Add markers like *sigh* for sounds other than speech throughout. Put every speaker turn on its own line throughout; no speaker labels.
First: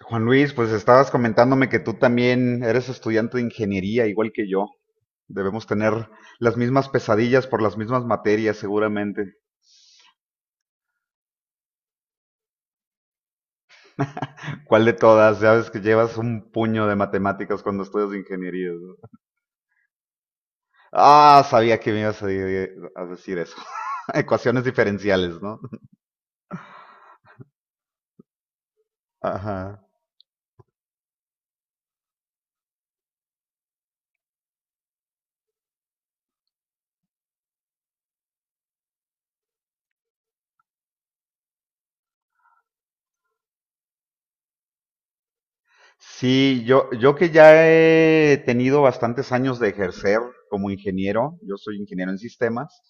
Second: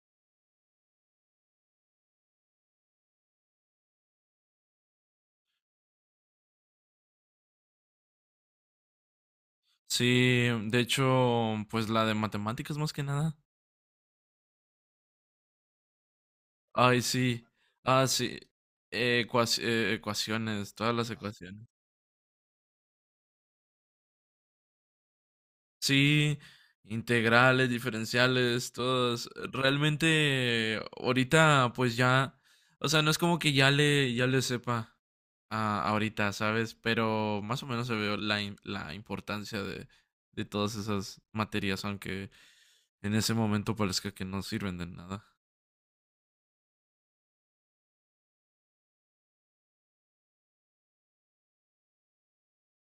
Juan Luis, pues estabas comentándome que tú también eres estudiante de ingeniería, igual que yo. Debemos tener las mismas pesadillas por las mismas materias, seguramente.
Sí, de hecho, pues la de matemáticas más que nada.
¿Cuál de todas? Ya ves que llevas un puño de
Ay, sí.
matemáticas cuando
Ah,
estudias
sí.
ingeniería, ¿no?
Ecuaciones, todas las
Ah,
ecuaciones.
sabía que me ibas a a decir eso. *laughs* Ecuaciones diferenciales, ¿no?
Sí, integrales, diferenciales, todas.
Ajá.
Realmente, ahorita, pues ya, o sea, no es como que ya le sepa ahorita, ¿sabes? Pero más o menos se ve la importancia de todas esas materias, aunque en ese momento parezca que no sirven de nada.
Sí, yo que ya he tenido bastantes años de ejercer como ingeniero, yo soy ingeniero en sistemas,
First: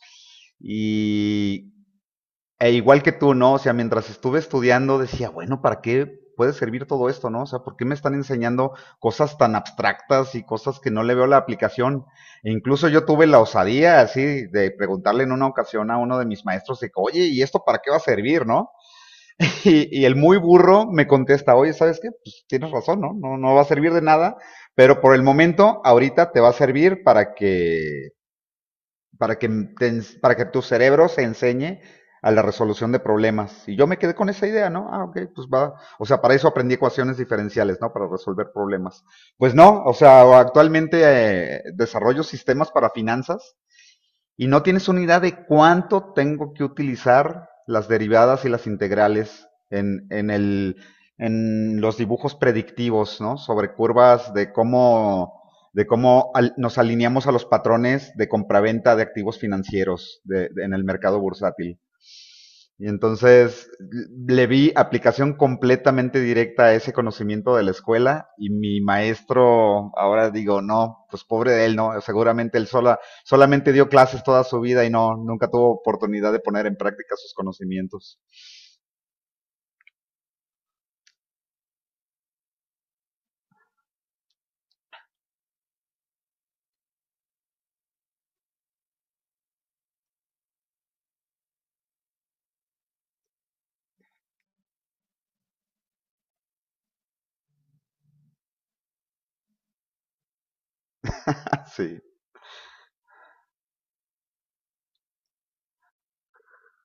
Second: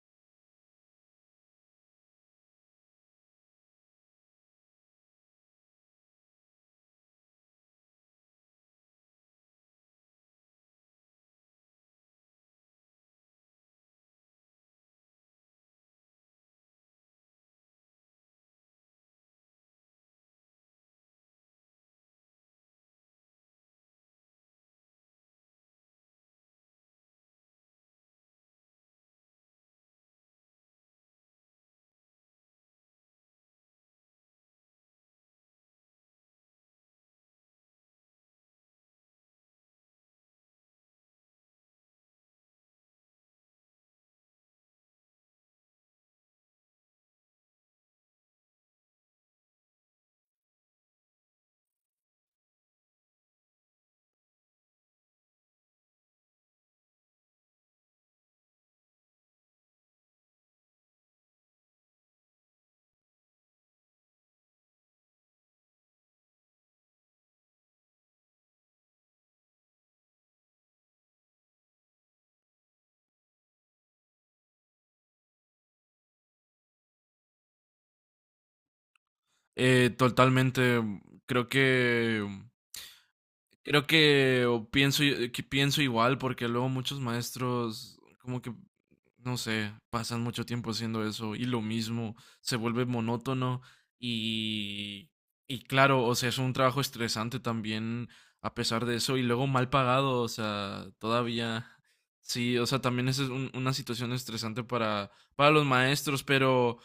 y e igual que tú, ¿no? O sea, mientras estuve estudiando decía, bueno, ¿para qué puede servir todo esto, no? O sea, ¿por qué me están enseñando cosas tan abstractas y cosas que no le veo la aplicación? E incluso yo tuve la osadía así de preguntarle en una ocasión a uno de mis maestros de que, oye, ¿y esto para qué va a servir, no? *laughs* El muy burro me contesta, oye, ¿sabes qué? Pues tienes razón, ¿no? No va a servir de nada, pero por el momento, ahorita te va a servir para que, te para que tu cerebro se enseñe a la resolución de problemas. Y yo me quedé con esa idea, ¿no? Ah, ok, pues va. O sea, para eso aprendí ecuaciones diferenciales, ¿no? Para resolver problemas. Pues no, o sea, actualmente desarrollo sistemas para finanzas y no tienes una idea de cuánto tengo que utilizar las derivadas y las integrales en los dibujos predictivos, ¿no? Sobre curvas de de cómo nos alineamos a los patrones de compraventa de activos financieros en el mercado bursátil. Y entonces le vi aplicación completamente directa a ese conocimiento de la escuela y mi maestro, ahora digo, no, pues pobre de él, no, seguramente solamente dio clases toda su vida y no, nunca tuvo oportunidad de poner en práctica sus conocimientos.
Totalmente. Creo que creo que o pienso i- que pienso igual porque luego muchos maestros como que no sé, pasan mucho tiempo haciendo eso y lo mismo se vuelve monótono y y claro, o sea, es un trabajo estresante también a pesar de eso y luego mal pagado, o sea, todavía
*laughs* Sí.
sí, o sea, también esa es una situación estresante para los maestros, pero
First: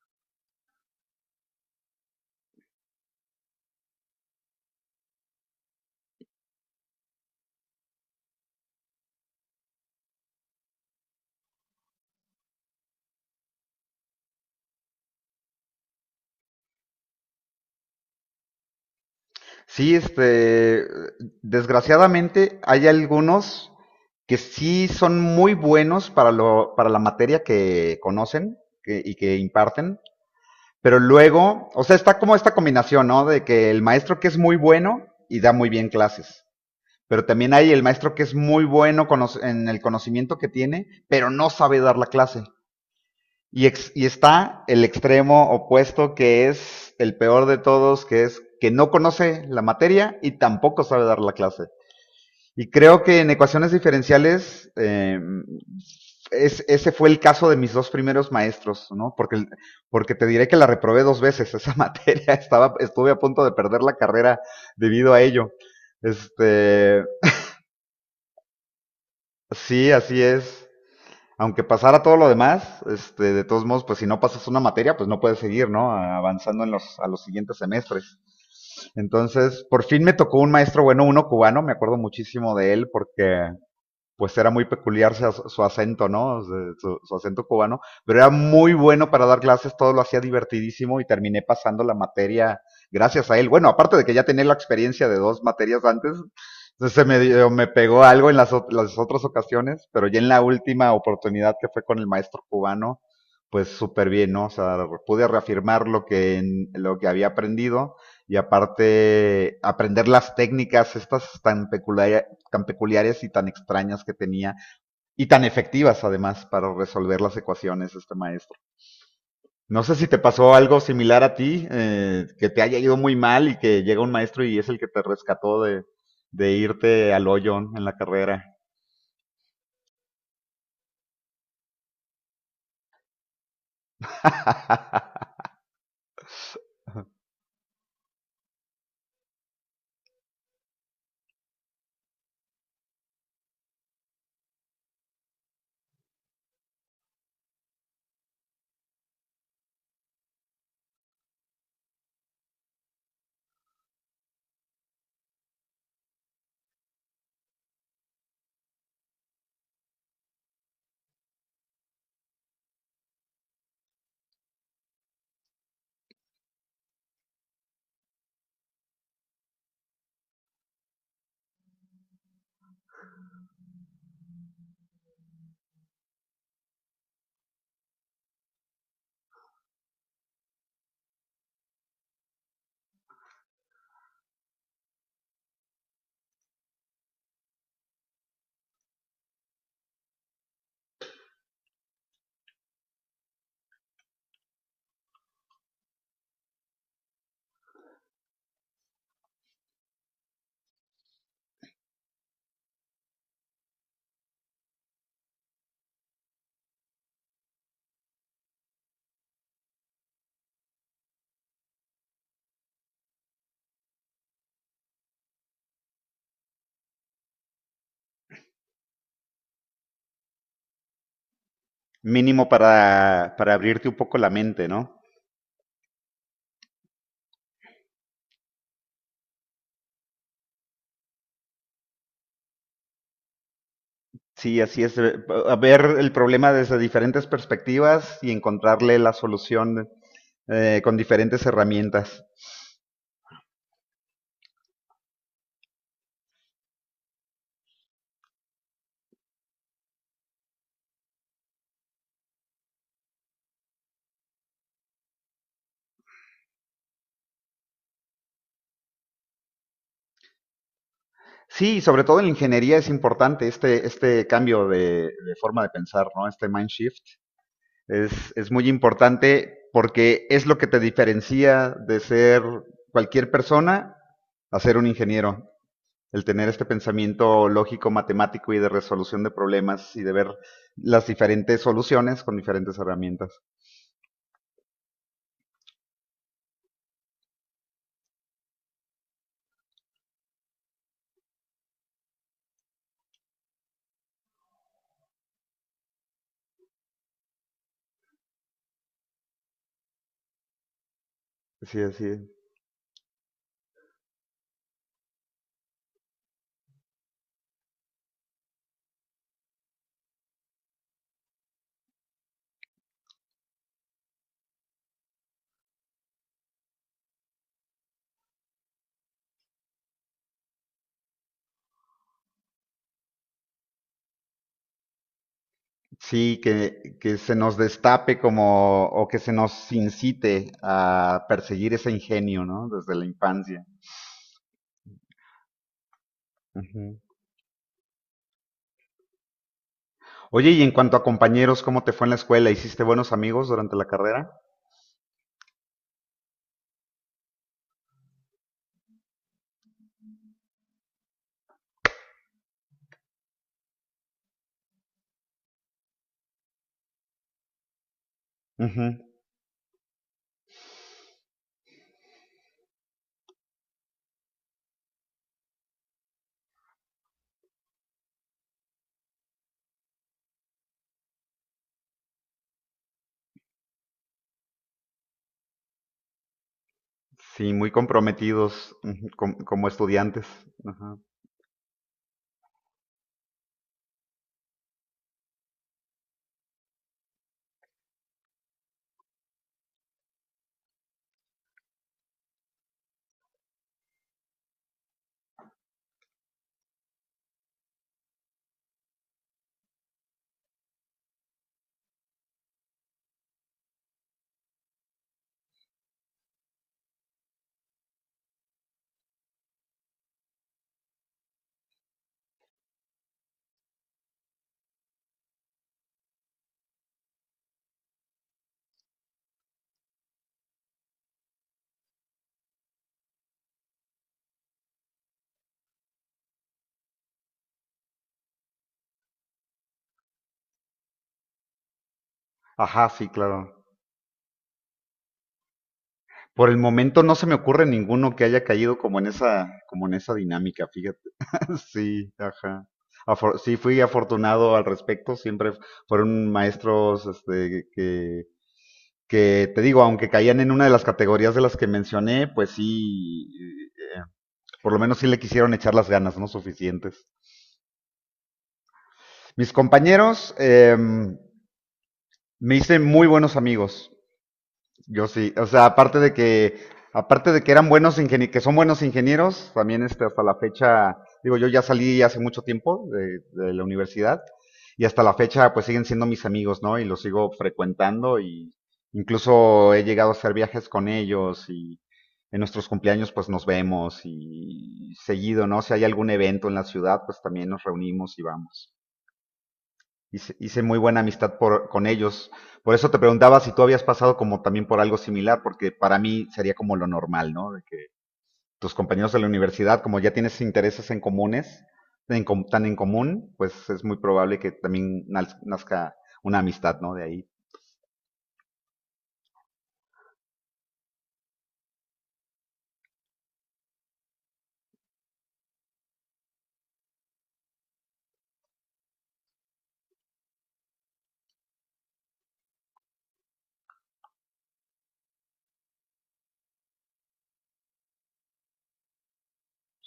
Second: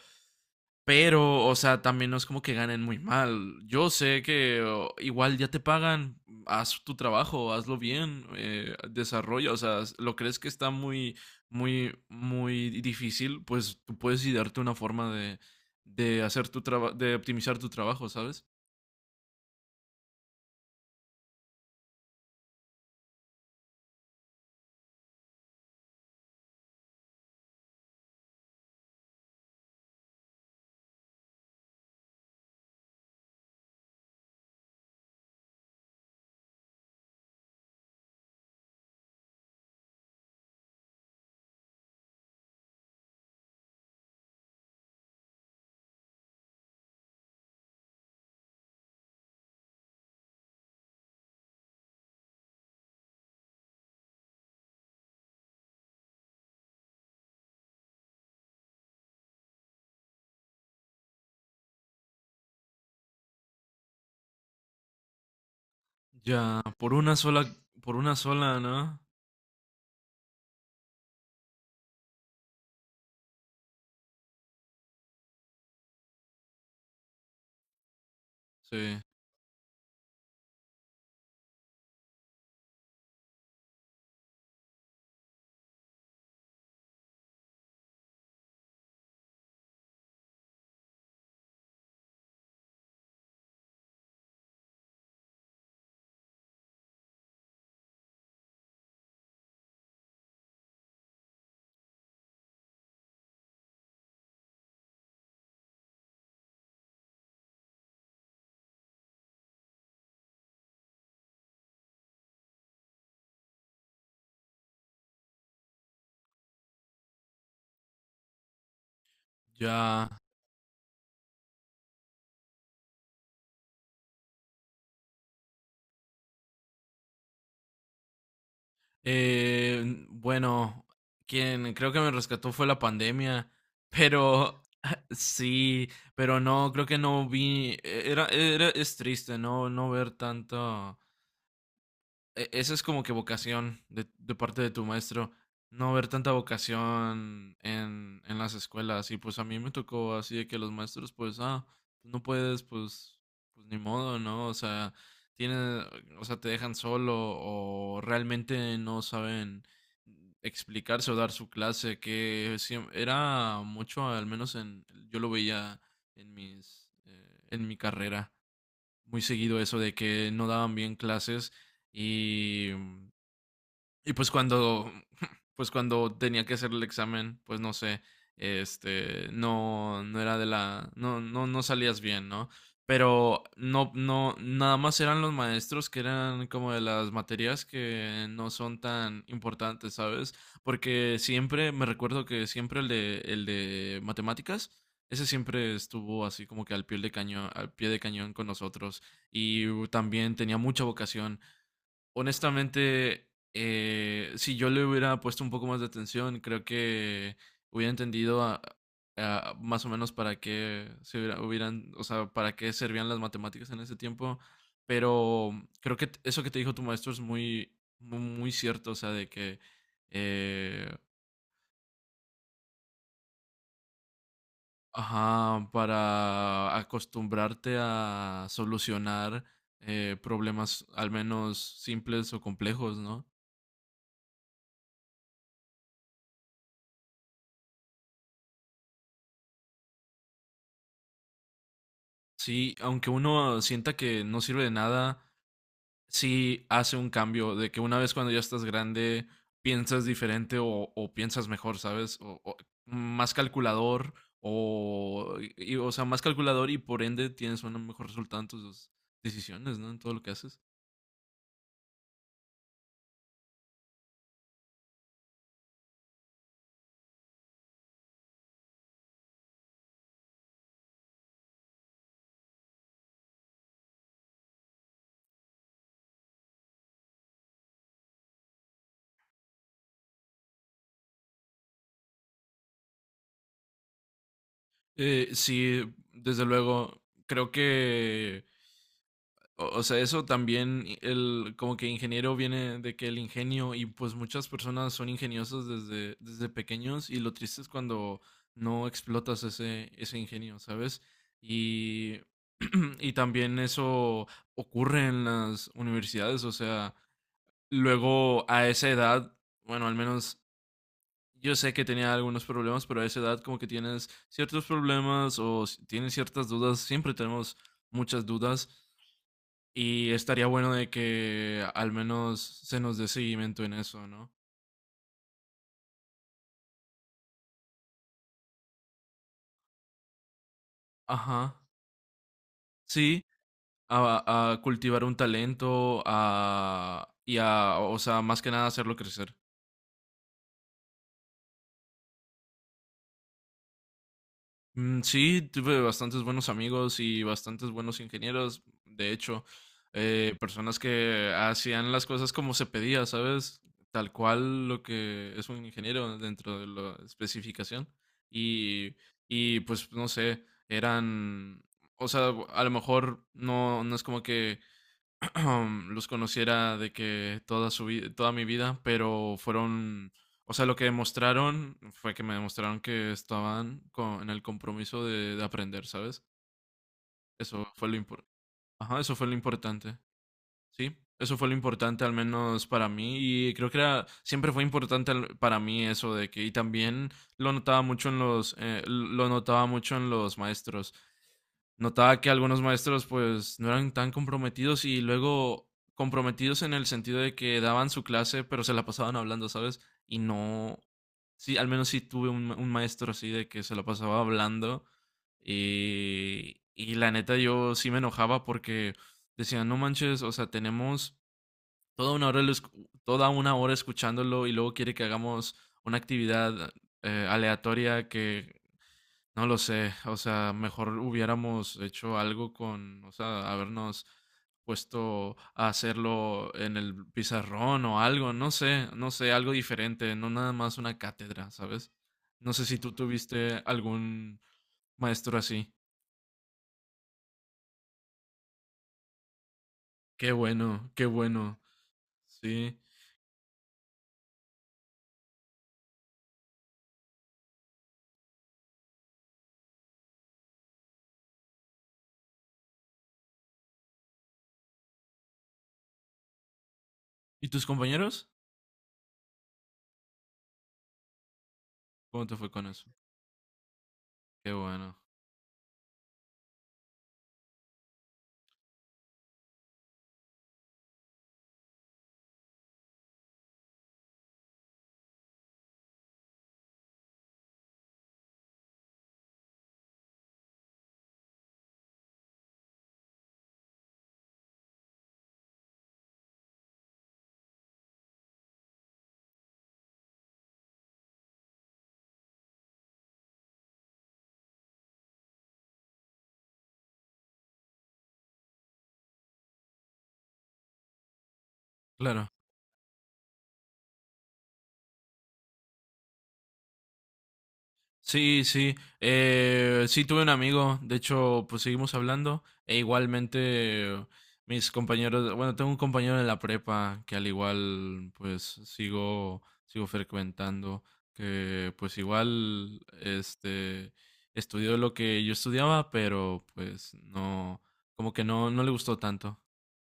pero, o sea, también no es como que ganen muy mal. Yo sé que o, igual ya te pagan, haz tu trabajo, hazlo bien, desarrolla, o sea, lo crees que está muy, muy, muy difícil, pues tú puedes idearte una forma de hacer tu trabajo, de optimizar tu trabajo, ¿sabes?
Sí, desgraciadamente hay algunos que sí son muy buenos para para la materia que conocen y que imparten. Pero luego, o sea, está como esta combinación, ¿no? De que el maestro que es muy bueno y da muy bien clases. Pero también hay el maestro que es muy bueno en el conocimiento que tiene, pero no sabe dar la clase. Y, y está el extremo opuesto que es el peor de todos, que es que no conoce la materia y tampoco sabe dar la clase. Y creo que en ecuaciones diferenciales ese fue el caso de mis dos primeros maestros, ¿no? Porque te diré que la reprobé dos veces *laughs* esa materia, estuve a punto de perder la carrera debido a ello.
Ya, por
Este,
una sola, por una sola, ¿no?
sí, así es. Aunque pasara todo lo demás, este, de todos modos, pues si no pasas una materia, pues no puedes seguir, ¿no? Avanzando en a los siguientes semestres.
Sí,
Entonces, por fin me tocó un maestro bueno, uno cubano, me acuerdo muchísimo de él porque pues era muy peculiar su acento, ¿no? Acento cubano, pero era muy bueno para dar clases, todo lo hacía divertidísimo y terminé pasando la materia gracias a él. Bueno, aparte de que ya tenía la experiencia de dos materias antes, entonces me pegó algo en las otras ocasiones, pero ya en la última oportunidad que fue con el maestro cubano, pues súper bien, ¿no? O sea, pude reafirmar lo que había aprendido y aparte aprender las técnicas estas tan peculiares y tan extrañas que tenía y tan efectivas además para resolver las ecuaciones este maestro. No sé si
ya.
te pasó algo similar a ti, que te haya ido muy mal y que llega un maestro y es el que te rescató de irte al hoyo en la carrera.
Eh, bueno, quien creo que me rescató fue la pandemia, pero *laughs*
*laughs*
sí, pero no, creo que no vi, es triste no ver tanto, esa es como que vocación de parte de tu maestro, no ver tanta vocación en las escuelas. Y pues a mí me tocó así de que los maestros, pues, ah, no puedes, pues ni modo, ¿no? O sea, tienen, o sea, te dejan solo o realmente no saben explicarse o dar su clase, que era mucho, al menos yo lo veía en mi carrera muy seguido eso de que no daban bien clases y y pues cuando, *laughs* pues cuando tenía que hacer el examen, pues no sé, este, no era de no, no, no salías bien, ¿no? Pero no, no, nada más eran los maestros que eran como de las materias que no son tan importantes, ¿sabes? Porque siempre, me recuerdo que siempre el de matemáticas, ese siempre estuvo así como que al pie de cañón, al pie de cañón con nosotros. Y también tenía mucha vocación. Honestamente, si yo le hubiera puesto un poco más de atención, creo que hubiera entendido más o menos para qué se hubieran, o sea, para qué servían las matemáticas en ese tiempo. Pero creo que eso que te dijo tu maestro es muy, muy, muy cierto, o sea, de que, eh,
Mínimo para abrirte un poco la mente, ¿no?
ajá, para acostumbrarte a solucionar problemas al menos simples o complejos, ¿no?
Sí, así es. Ver el problema desde diferentes perspectivas y encontrarle la solución con diferentes herramientas.
Sí, aunque uno sienta que no sirve de nada, sí hace un cambio, de que una vez cuando ya estás grande piensas diferente o piensas mejor, ¿sabes? O más calculador, o, o sea, más calculador y por ende tienes un mejor resultado en tus decisiones, ¿no? En todo lo que haces.
Sí, sobre todo en la ingeniería es importante este cambio de forma de pensar, ¿no? Este mind shift es muy importante porque es lo que te diferencia de ser cualquier persona a ser un ingeniero. El tener este pensamiento lógico, matemático y de resolución de problemas y de ver las diferentes soluciones con diferentes herramientas.
Sí, desde luego, creo que o sea, eso también, como que ingeniero viene de que el ingenio, y pues muchas personas son ingeniosas desde pequeños, y lo triste es cuando no explotas ese ingenio, ¿sabes?
Sí, así
Y,
es.
*clears throat* y también eso ocurre en las universidades, o sea, luego a esa edad, bueno, al menos yo sé que tenía algunos problemas, pero a esa edad como que tienes ciertos problemas o tienes ciertas dudas, siempre tenemos muchas dudas y estaría bueno de que al menos se nos dé seguimiento en eso, ¿no?
Sí, que se nos destape como, o que se nos incite a
Ajá,
perseguir ese ingenio, ¿no? Desde la
sí,
infancia.
a cultivar un talento,
Ujú.
o sea, más que nada hacerlo crecer.
Oye, y en cuanto a compañeros, ¿cómo te fue en la escuela? ¿Hiciste buenos amigos durante la carrera?
Mm. Sí, tuve bastantes buenos amigos y bastantes buenos ingenieros, de hecho, personas que hacían las cosas como se pedía, ¿sabes? Tal cual lo que es un ingeniero dentro de la especificación. Y,
Ujú.
y pues no sé, eran, o sea, a lo mejor no es como que *clears throat* los conociera de que toda mi vida, pero fueron, o sea, lo que demostraron fue que me demostraron que estaban en el compromiso de aprender, ¿sabes?
Sí,
Eso
muy
fue lo impor-
comprometidos,
Ajá,
ujú,
eso fue lo
como
importante.
estudiantes.
Sí,
Ajá.
eso fue lo importante al menos para mí y creo que era siempre fue importante para mí eso de que y también lo notaba mucho en los maestros. Notaba que algunos maestros pues no eran tan comprometidos y luego comprometidos en el sentido de que daban su clase, pero se la pasaban hablando, ¿sabes? Y no, sí, al menos sí tuve un maestro así de que se la pasaba hablando y la neta yo sí me enojaba porque decía, no manches, o sea, tenemos toda una hora, toda una hora escuchándolo y luego quiere que hagamos una actividad aleatoria que no lo sé, o sea, mejor hubiéramos hecho algo o sea, habernos puesto a hacerlo en el pizarrón o algo, no sé, no sé, algo diferente, no nada más una cátedra, ¿sabes? No sé si
Ajá,
tú
sí,
tuviste
claro.
algún maestro así.
Por el momento no se me ocurre ninguno que haya caído como en esa dinámica, fíjate.
Qué bueno,
*laughs* Sí, ajá.
sí.
Sí, fui afortunado al respecto. Siempre fueron maestros, que te digo, aunque caían en una de las categorías de las que mencioné, pues sí, por lo menos sí le quisieron echar las ganas, ¿no? Suficientes.
¿Y tus compañeros?
Mis compañeros,
¿Cómo te fue
me
con
hice
eso?
muy buenos amigos.
Qué bueno,
Yo sí, o sea, aparte de que eran buenos ingenie que son buenos ingenieros, también este, hasta la fecha, digo, yo ya salí hace mucho tiempo de la universidad y hasta la fecha pues siguen siendo mis amigos, ¿no? Y los sigo frecuentando y incluso he llegado a hacer viajes con ellos y en nuestros cumpleaños pues nos vemos y seguido, ¿no? Si hay algún evento en la ciudad pues también nos reunimos y vamos. Hice muy buena amistad con ellos. Por eso te preguntaba si tú habías pasado como también por algo similar, porque para mí sería como lo normal, ¿no? De que tus compañeros de la universidad, como ya tienes intereses en comunes,
claro.
tan en común, pues es muy probable que también nazca una amistad, ¿no? De ahí.
Sí, sí. Sí, tuve un amigo. De hecho, pues seguimos hablando. E igualmente, mis compañeros. Bueno, tengo un compañero en la prepa que al igual, pues sigo frecuentando. Que pues igual, este, estudió lo que yo estudiaba, pero pues no, como que no le gustó tanto.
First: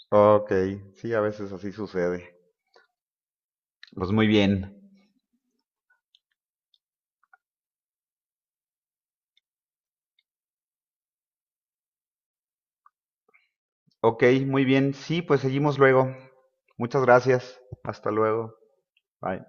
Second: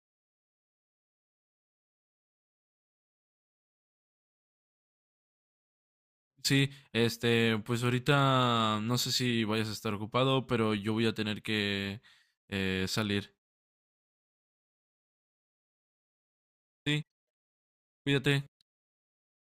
Ok, sí, a veces así sucede. Pues muy bien.
Sí, este, pues ahorita no sé si vayas a estar ocupado, pero yo voy a tener que salir.
Ok, muy bien. Sí, pues seguimos luego. Muchas
Sí,
gracias. Hasta
cuídate.
luego. Bye.